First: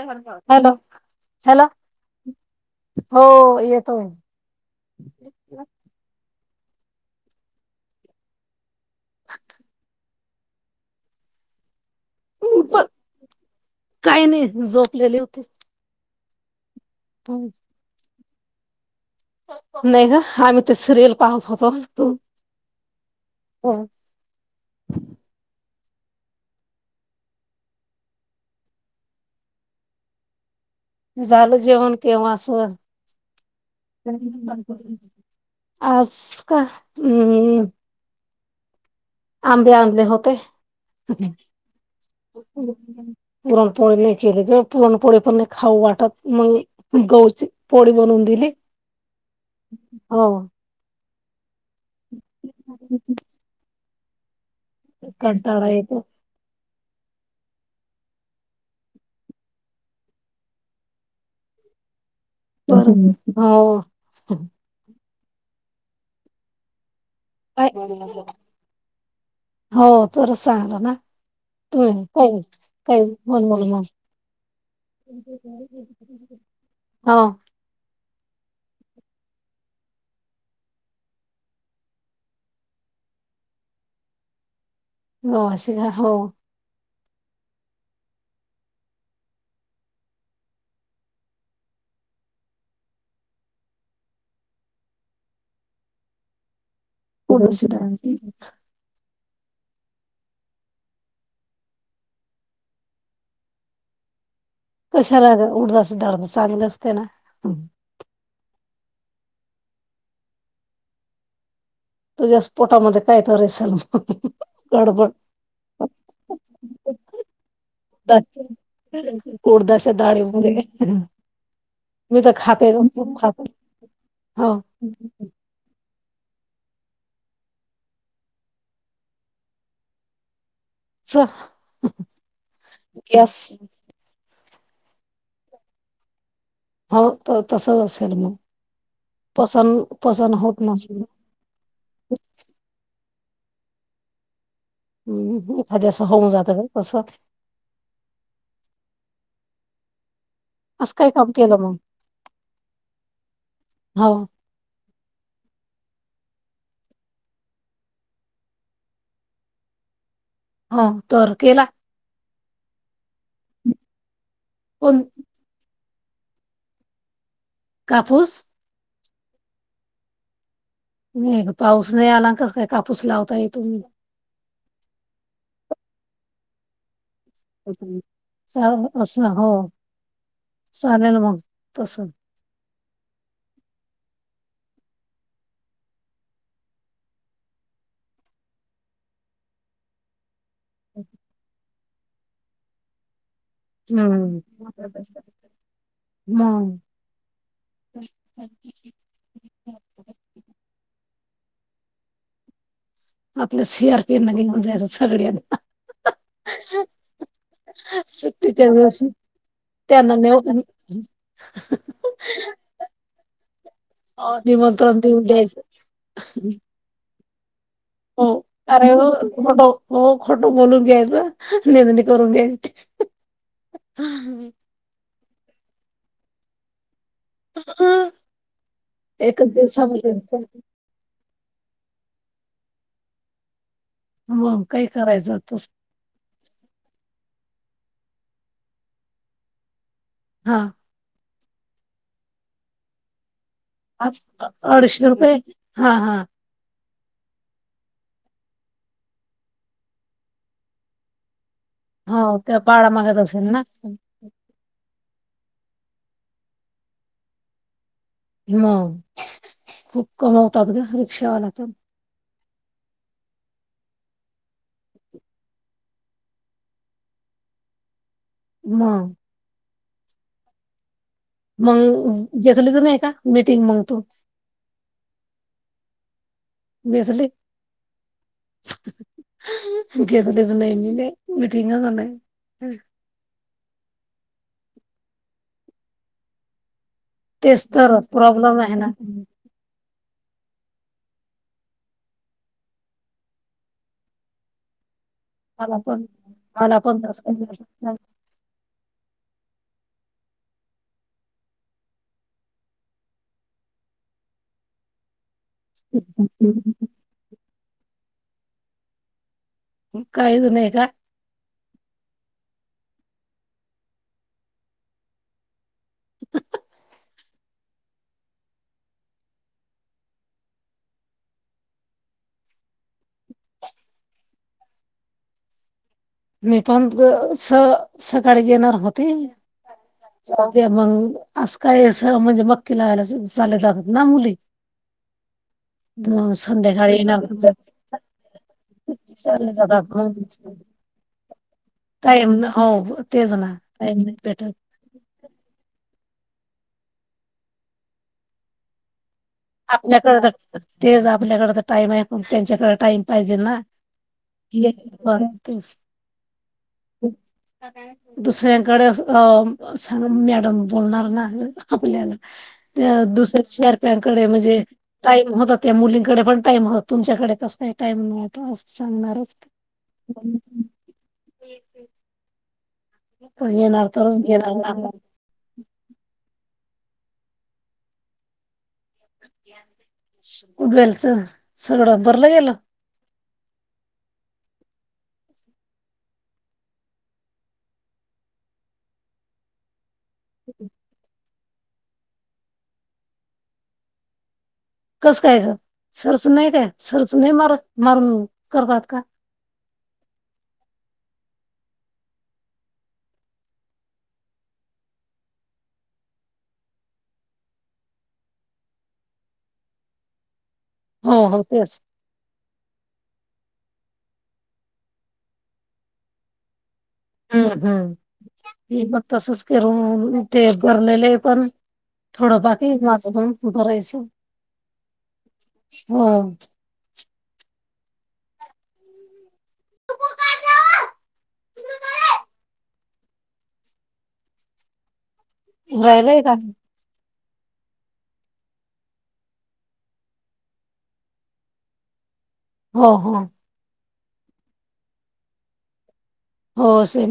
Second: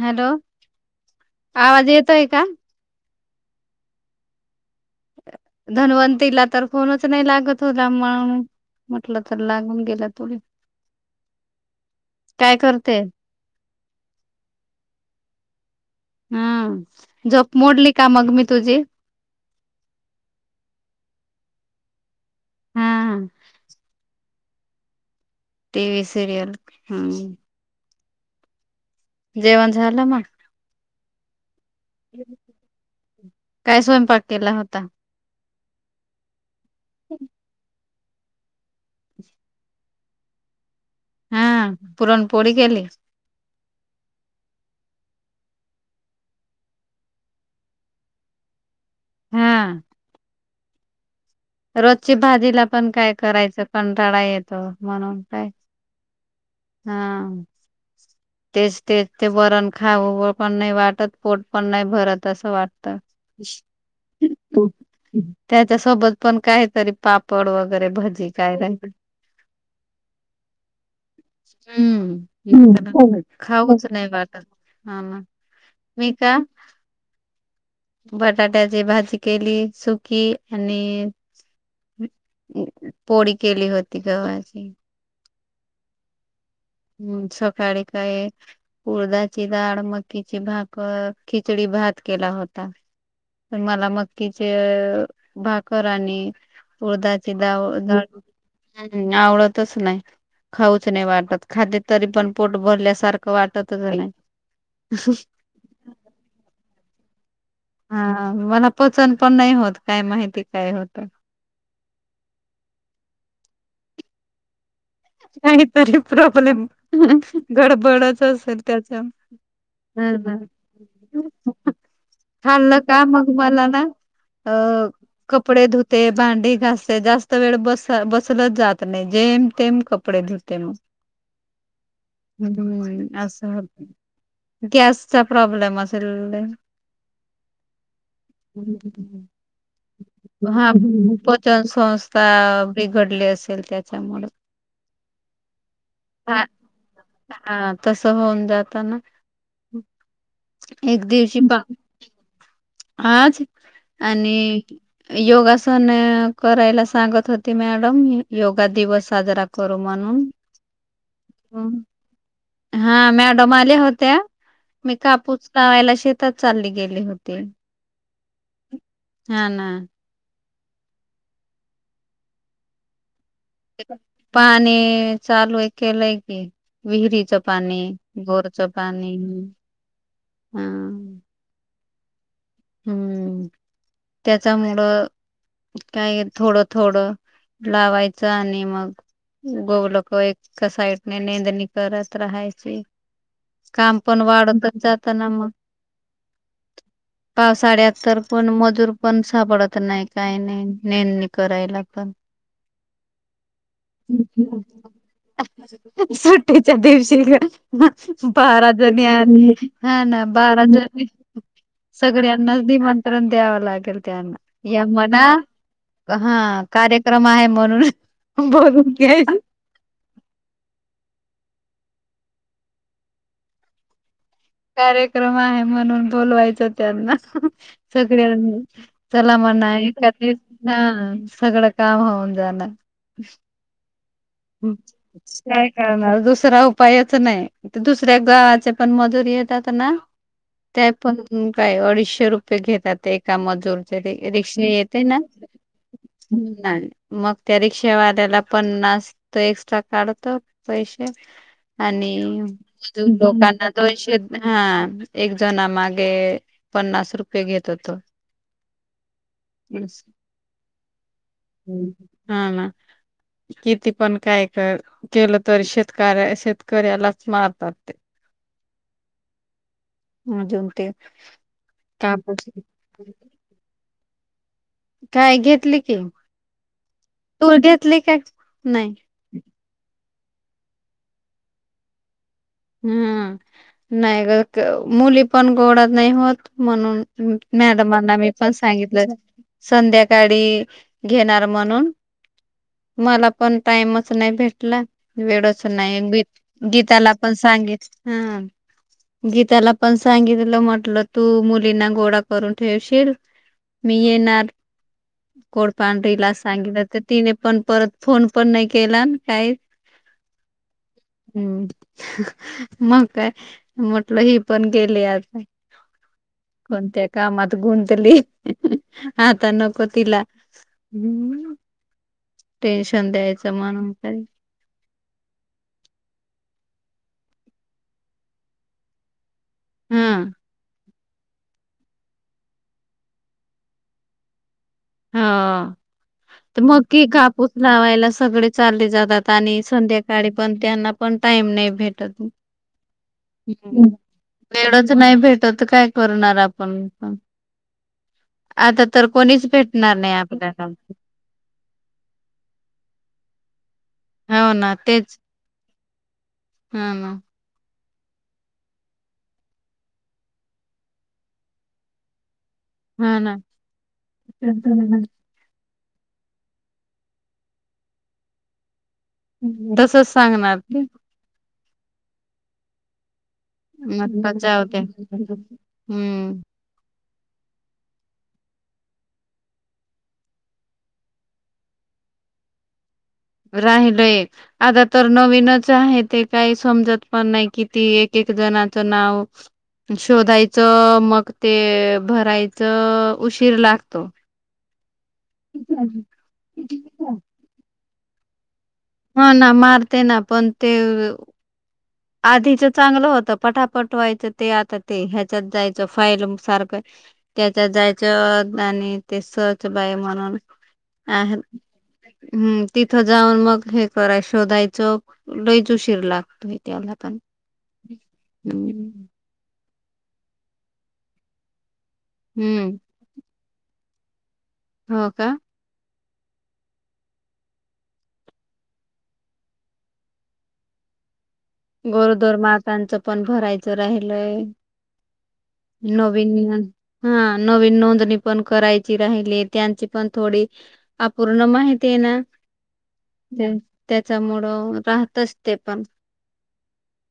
Hello hello आवाज येतोय का? हो येतोय धनवंतीला तरर फोनच नाही लागत होता म्हण म्हटलं तर लागून गेला तथोडी प काही नाही झोपलेले होते हम् जप मोडली का मग मी तुझी नाही ग आम्ही ते सिरियल पाहत होतो तू हा हम टीव्ही सिरियल हम् जेवण झालं मग झालं जेवण केव्हा अस काय स्वयंपाक केला होता? आज का हम् आंबे आणले होते हा पुरणपोळी केली पुरणपोळी नाही केली गं.. पुरणपोळी पण नाही खाऊ वाटत मग गवची पोळी बनवून दिली हा हो रोजची भाजीला पण काय करायचं कंटाळा येतो म्हणून काय कंटाळा येतो. हा तेच तेच ते बरण खाऊ पण नाही वाटत पोट पण नाही भरत त वाटत हो त्याच्या सोबत पण काहीतरी पापड वगैरे भजी काय राहि हो तच चांगलं ना तु काही काही हम्म बोल ह खाऊच नाही वाटत. हा ना मी का हा बटाट्याची भाजी केली सुकी आणि [inaudible] पोळी केली होती गव्हाची. हो असशीला हो. हम्म, सकाळी काय उडदाची डाळ, मकीची भाकर, खिचडी भात केला होता. तर मला मकीचे अ भाकर आणि उडदाची डाव आवडतच नाही. खाऊच नाही वाटत. खाल्ली तरी पण पोट भरल्यासारखं वाटतच नाही. कशाला अगं उडदाचे दाल चांगलं असते ना. हम्म. हा हा मला पचन पण नाही होत. काय माहिती काय होत? तुझ्याच पोटामध्ये काय तरी असल [inaudible] गडबड. का तरी प्रॉब्लेम गडबडच असेल त्याच्या. [inaudible] होउदे. [unintelligible] [inaudible] हाललं का मग मला ना हो अ कपडे धुते भांडी घासते. जास्त वेळ बस-बसल जात नाही जेम-तेम कपडे धुते मग च [inaudible] हम गॅस असं होत. गॅसचा प्रॉब्लेम असेल. हो त तसच असेल मग. पसन पसन होत हा नसेल पचन संस्था घडले असेल त्याच्यामुळ. एखाद्यास होऊन [inaudible] हा जातं ग तसं [inaudible] हा तस होऊन जातना. [inaudible] असं एक काय काम दिवशी केलं का मग आज हो आणि योगासन करायला सांगत होते मॅडम योगा दिवस साजरा करू म्हणून हा. तर केला? हा मॅडम आल्या होत्या मी पण कापुस लावायला शी शेतात चालली गेली होती. कापूस हा ना. नाही गं पाऊस नाही आला कस हाय कापूस लाव पाणी चालू आहे केलंय की विहिर च पाणी, बोरच पाणी असं हो चालेल हम. मग तस. हम्म त्याच्यामुळ काय थोडं थोडं लावायचं आणि मग उगवलं क एक कसायटने नेंदणी करत राहायची. काम पण हम्म वाढून तरच मग जातना मग [inaudible] पावसाळ्यात तर पण मजूर पण सापडत नाही काय नाही? नेंदनी करायला पण. [inaudible] आपल्या सीआरपीना घेऊन जायचं सगळ्यांना सुट्टीच्या दिवशी गं. सुट्टीच्या बाराजणी दिवशी आणि हा त्यांना ना नेऊ बाराजणी. [inaudible] सगळ्यांनाच निमंत्रण द्यावं लागेल त्यांना या निमंत्रण देऊन म्हना? द्यायचं हा कार्यक्रम आहे हो, म्हणून अरे बोलून हो घ्यायच. खोटो हो खोट बोलून घ्यायचं. नेंदनी करून घ्यायची. [inaudible] कार्यक्रम आहे म्हणून बोलवायचा त्यांना. सगळयांनी चला एकच म्हणायला का दिवसामध्ये ते [unintelligible] सगळंच. काम होऊन जाणार? [inaudible] मग काही करायचं काय तस करणार दुसरा उपायच नाही? ते दुसऱ्या गावाचे पण मजुरी येतात ना हा त्यात पण. ह काय अडीचशे रुपये घेतात एक काम जोरच्या आ- रिक्षा येते अडीचशे ना रुपये हा हा नाही. मग त्या रिक्षावाल्याला पन्नास त एक्स्ट्रा काढतो पैसे आणि हो त्या भाडा मागत असेल ना लोकांना दोनशे हा एक जना मागे पन्नास रुपये घेत होतो. हम्म हा खूप कमावतात ग रिक्षावाला तर कीती? पण काय कर केलं तरी शेतकऱ्या शेतकऱ्यालाच मारतात ते. [inaudible] हा जेवतेय. मग घेतली तर नाही का मीटिंग मंग तू? काय घेतली की? घेतली तु घेतली काय नाही. दिसने मीटिंग हम्म नाही ग मुली पण गोडत नाही होत म्हणून तेच तर मॅडमांना मी पण प्रॉब्लेम आहे ना सांगितलं संध्या गाडी घेणार म्हणून मला पण टाईमच नाही भेटला? वेळच मला पण नाही मला गीताला पण तसं सांगितल ह. गीताला पण सांगितलं म्हटलं तू मुलींना गोळा करून ठेवशील. मी येणार? कोड पांढरीला सांगितलं तर तिने पण परत फोन पण नाही केला काही कायद नाही का? हम्म मग काय म्हटल ही पण गेली आता. कोणत्या कामात गुंतली आता न कोतीला ह. टेन्शन द्यायचं म्हणून काही. मी पण प स सकाळी घेणार होते. हा जावूदे म्हणून आसंकाय अस म्हणजे मख्खी लागाल्या सारख चालत जातात ना मुली हा. मग तर मग संध्याकाळी की येणार कापूस होत्या. लावायला सगळे चालले जातात चालले आणि जातात संध्याकाळी मग पण त्यांना पण टाईम नाही भेटत टाईम न हो तेच ना टाईम नाही भेटत. वेळच नाही भेटत त. काय करनार आपण आता तर कोणीच भेटणार नाही आपल्याकडे तर आपल्याला. तेच आपल्याकडे तर टाईम आहे पण त्यांच्याकडे टाइम पाहिजे ना. हो हे ना [unintelligible] तेच पण तीस हा [unintelligible] ना. दुसऱ्यांकडे अस अ अस मॅडम बोलणार ना अ आपल्याला त्या हा ना. दुसऱ्या शअरप्यांकडे म्हणजे टाईम हो. ते त्या मुलींकडे पण टाम हो तुमच्याकडे कसय टाईम मिळतो अस. तसच सांगणार. पण येणार म तरच घेणार मजाव त्या ना हम्म. गुडवेलच सगळं भरलं गेलं. राहिलय आता तर नवीनच आहे ते काही समजत पण नाही किती एकेक दनात नाव शोधायचं मग ते भरायचं उशीर लागतो. कसं काय ग सरस नाही काय सरस नाही मारत मार हा ना मारते ना पण ते आधीच चांगलं होतं पटापट व्हायचं ते आता ते ह्याच्यात जायचं फाईल सारखं. त्याच्यात जायचं आणि ते सहच बाई म्हणून हो, अ हो तेच. हम्म तिथं जाऊन मग हे कराय शोधायचं लईचउशीर लागतो त्याला पण हम्म हम्म हम्म हे मग तसच करून इथे भरलेले आहे पण थोडं बाकी हम्म माझं पण भरायचं हो का हो गोरदोर मातांचं पण भरायचं राहिलय राहिलंय का? नवीनन हा नवीन नोंदणी पण करायची राहिली त्यांची पण थोडी अपूर्ण माहिती आहे ना हो हो त्या- त्याच्यामुळं राहतच ते पण हो से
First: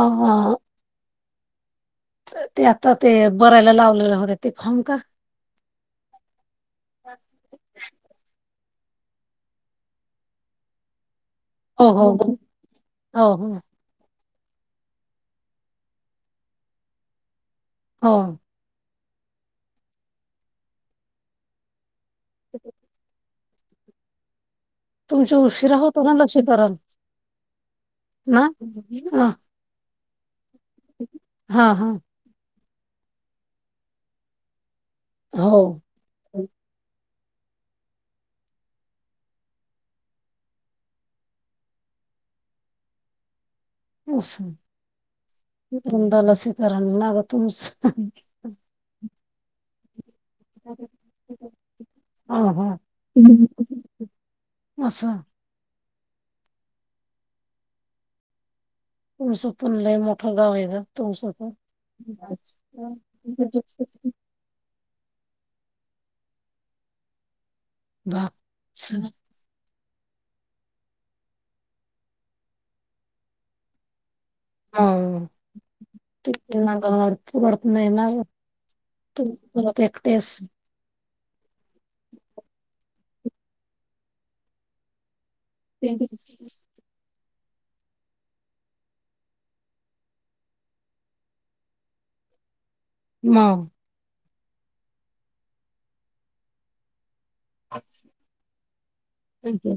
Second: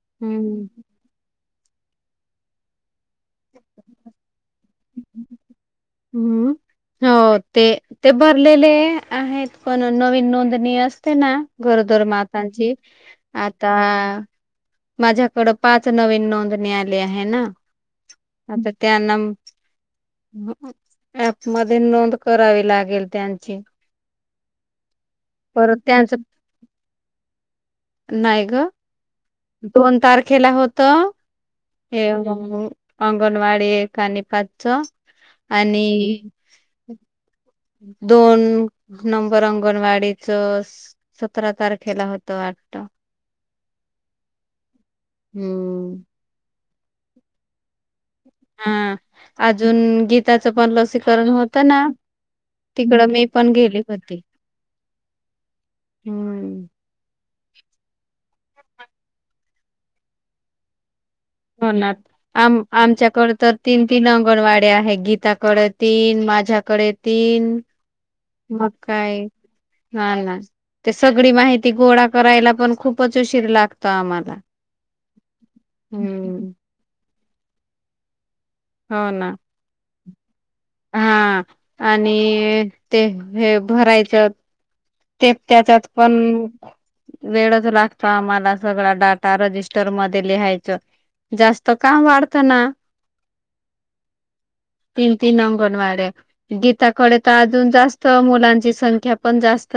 अं हम्म ते आता ते बरायला लावलेलं होत ते फम का हम्म हो ते ते भरलेले आहेत पण नवीन नोंदणी अस ते ना हो, गरोदर हो, हो, मातांची हो, हो. आता माझ्याकड पाच नवीन नोंदणी आली आहे ना हो आता त्यांना म अॅपमध्ये नोंद करावी लागेल त्यां छे तुमच उशीरा होतो का लशिकरण नाही ग दोन तार खेला होत हां, हां. हे अंगणवाडी कानिपातच हो, आणि दोन नंबर अंगणवाडीच सतरा तारखेला होतं वाटत [inaudible] अ हम्म. तुम दला स्वीकारण नाग तुम हा अजून गीत त्याचं पण लसीकरण होत ना हां, हां. तिकड मी पण गेली होती पास हम्म तळस पुनलाय मोठं गाव आहे ग तुमचं पण. हो आम आमच्याकड तर तीन तीन अंगणवाड्या आहेत गीताकडे तीन माझ्याकडे तीन बा मग काय हा ना ते सगळी माहिती गोळा करायला पण खूपच उशीर लागतो आम्हाला हम हम्म. अडप पत ना हो तु ना मत एकटेच हा आणि ते हे भरायच ते त्याच्यात पण वेळच लागतो आम्हाला सगळा डाटा रजिस्टर मध्ये लिहायचं जास्त काम वाढतं ना म तीन तीन अंगन वाडे गीता कळे अजून जास्त मुलांची संख्या पण जास्त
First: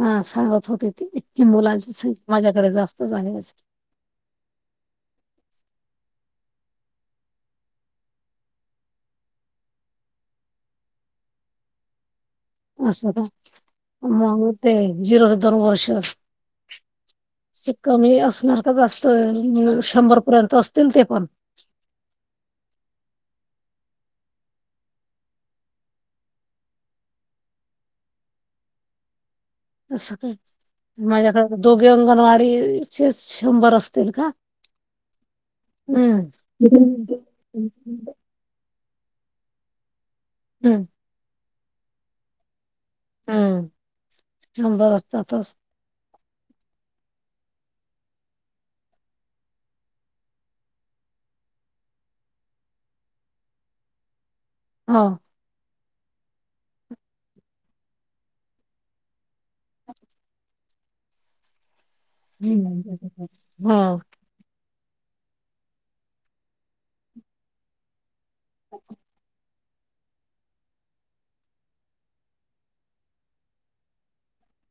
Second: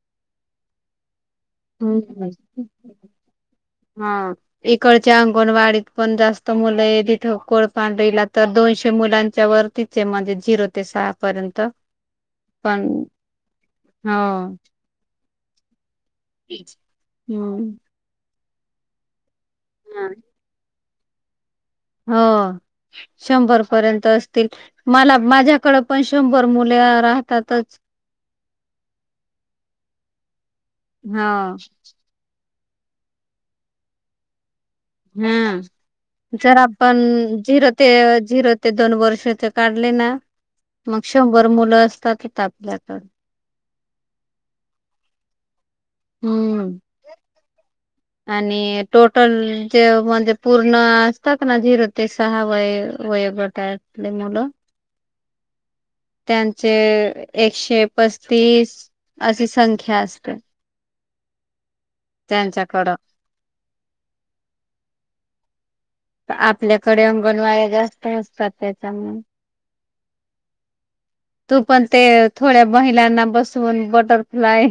हा सांगत होते ते इतकी मुलांची हम्म. संख्या माझ्याकडे जास्त झाली असते हा इकडच्या अंगणवाडीत पण जास्त मुलं आहे तिथं कोळपांढरीला तर दोन दोशे मुलांच्या वरतीचे म्हणज झिरो ते सहा पर्यंत पण असं का मग हो. ते जिरो ते दोन वर्ष हम्म कमी असणार का जास्त शंभर पर्यंत अस तलते पण हो शंभर पर्यंत असतील मला माझ्याकडे पण शंभर मुले राहतातच असं का हा माझ्याकडे दोघे अंगणवाडी ते शंभर असतील का? हम जरा पण हम्म झिरो ते झिरो ते दोन वर्षत काढले ना हं, मग शंभर मुलं असतात तापल्यात हम्म शंबर असतातच. हम्म आणि टोटल जे म्हणजे पूर्ण असतात ना झिरो ते सहा वय वयोगटतील मुलं हा त्यांचे एकशे पस्तीस अशी संख्या असते. त्यांच्याकडं हो आपल्याकडे अंगणवाड्या जास्त असतात. त्याच्यामुळे तू पण ते थोड्या महिलांना बसवून बटरफ्लाय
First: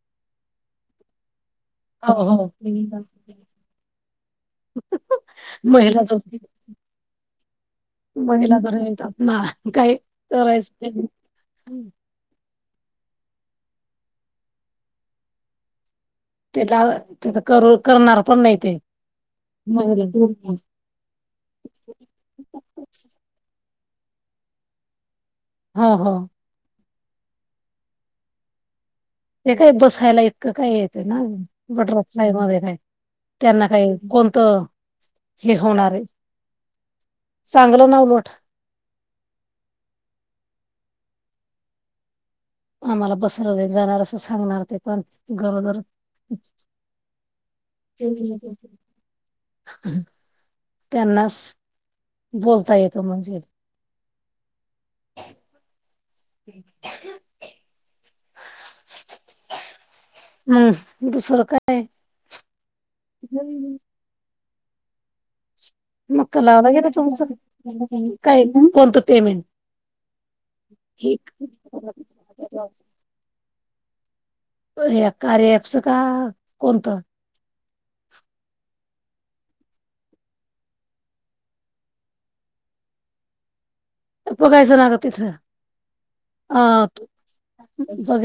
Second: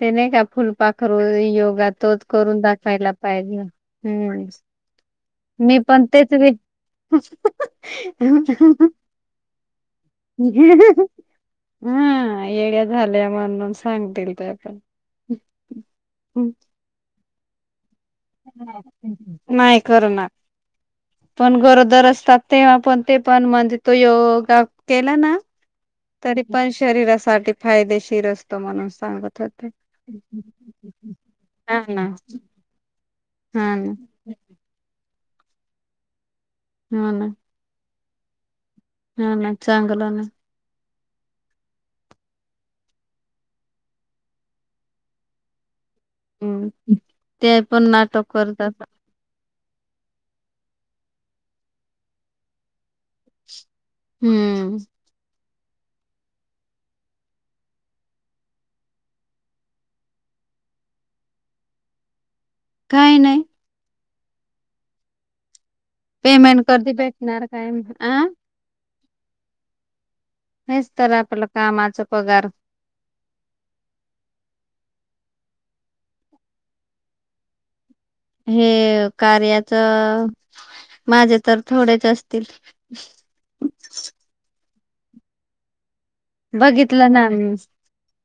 ते नाही का फुलपाखरू योगा हो, तोच हो. करून दाखवायला पाहिजे हम् मी महिला पण जर तेच र महिला जर येतात ना, काही [inaudible] करायचं हम येड्या झाल्या मग, म्हणून सांगतील का आपण त्याला त्या करून नाही महिला हो, करणार. पण गरोदर असतात तेव्हा पण ते पण म्हणजे तो योगा केला ना, हा हा शरीरासाठीठी फायदेशीर असतो माणूस. ते काय बसायला इतकं काय येते ना हा ना बटरफ्लाय मध्ये काय. त्यांना हा ना काही कोणत हे होणार आहे. हा ना चांगलं नावलोट. हा ना चांगलं ना. आम्हाला बसर वग जाणार असं सांगणार ते पण गरोदर. हम्म ते पण नाटक करतात. त्यांनाच बोलता येतो म्हणजे? हम्म. ह् हम् दुसरं काय? काय नाही. मग मग क ला पेमेंट वगैरे कधी भेटणार काय अ तुमच काय कोणतं पेमेंट! हेच तर हे आपलं कामाचा पगार. कार्य अँप का कोणतं? हे कार्याच. माझे तर थोडेच असतील. बागयच ना तीते इथं बघितलं ह बघ..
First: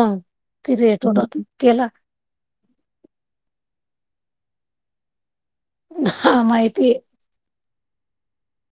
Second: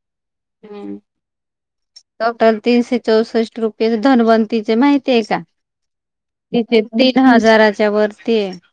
मग. किती हम्म टोटल केला टोटल तीनशे चौसष्ट रुपये! धनवंतीचे माहिती आहे का हा तिथ माहिती तीन हजाराच्या वरती.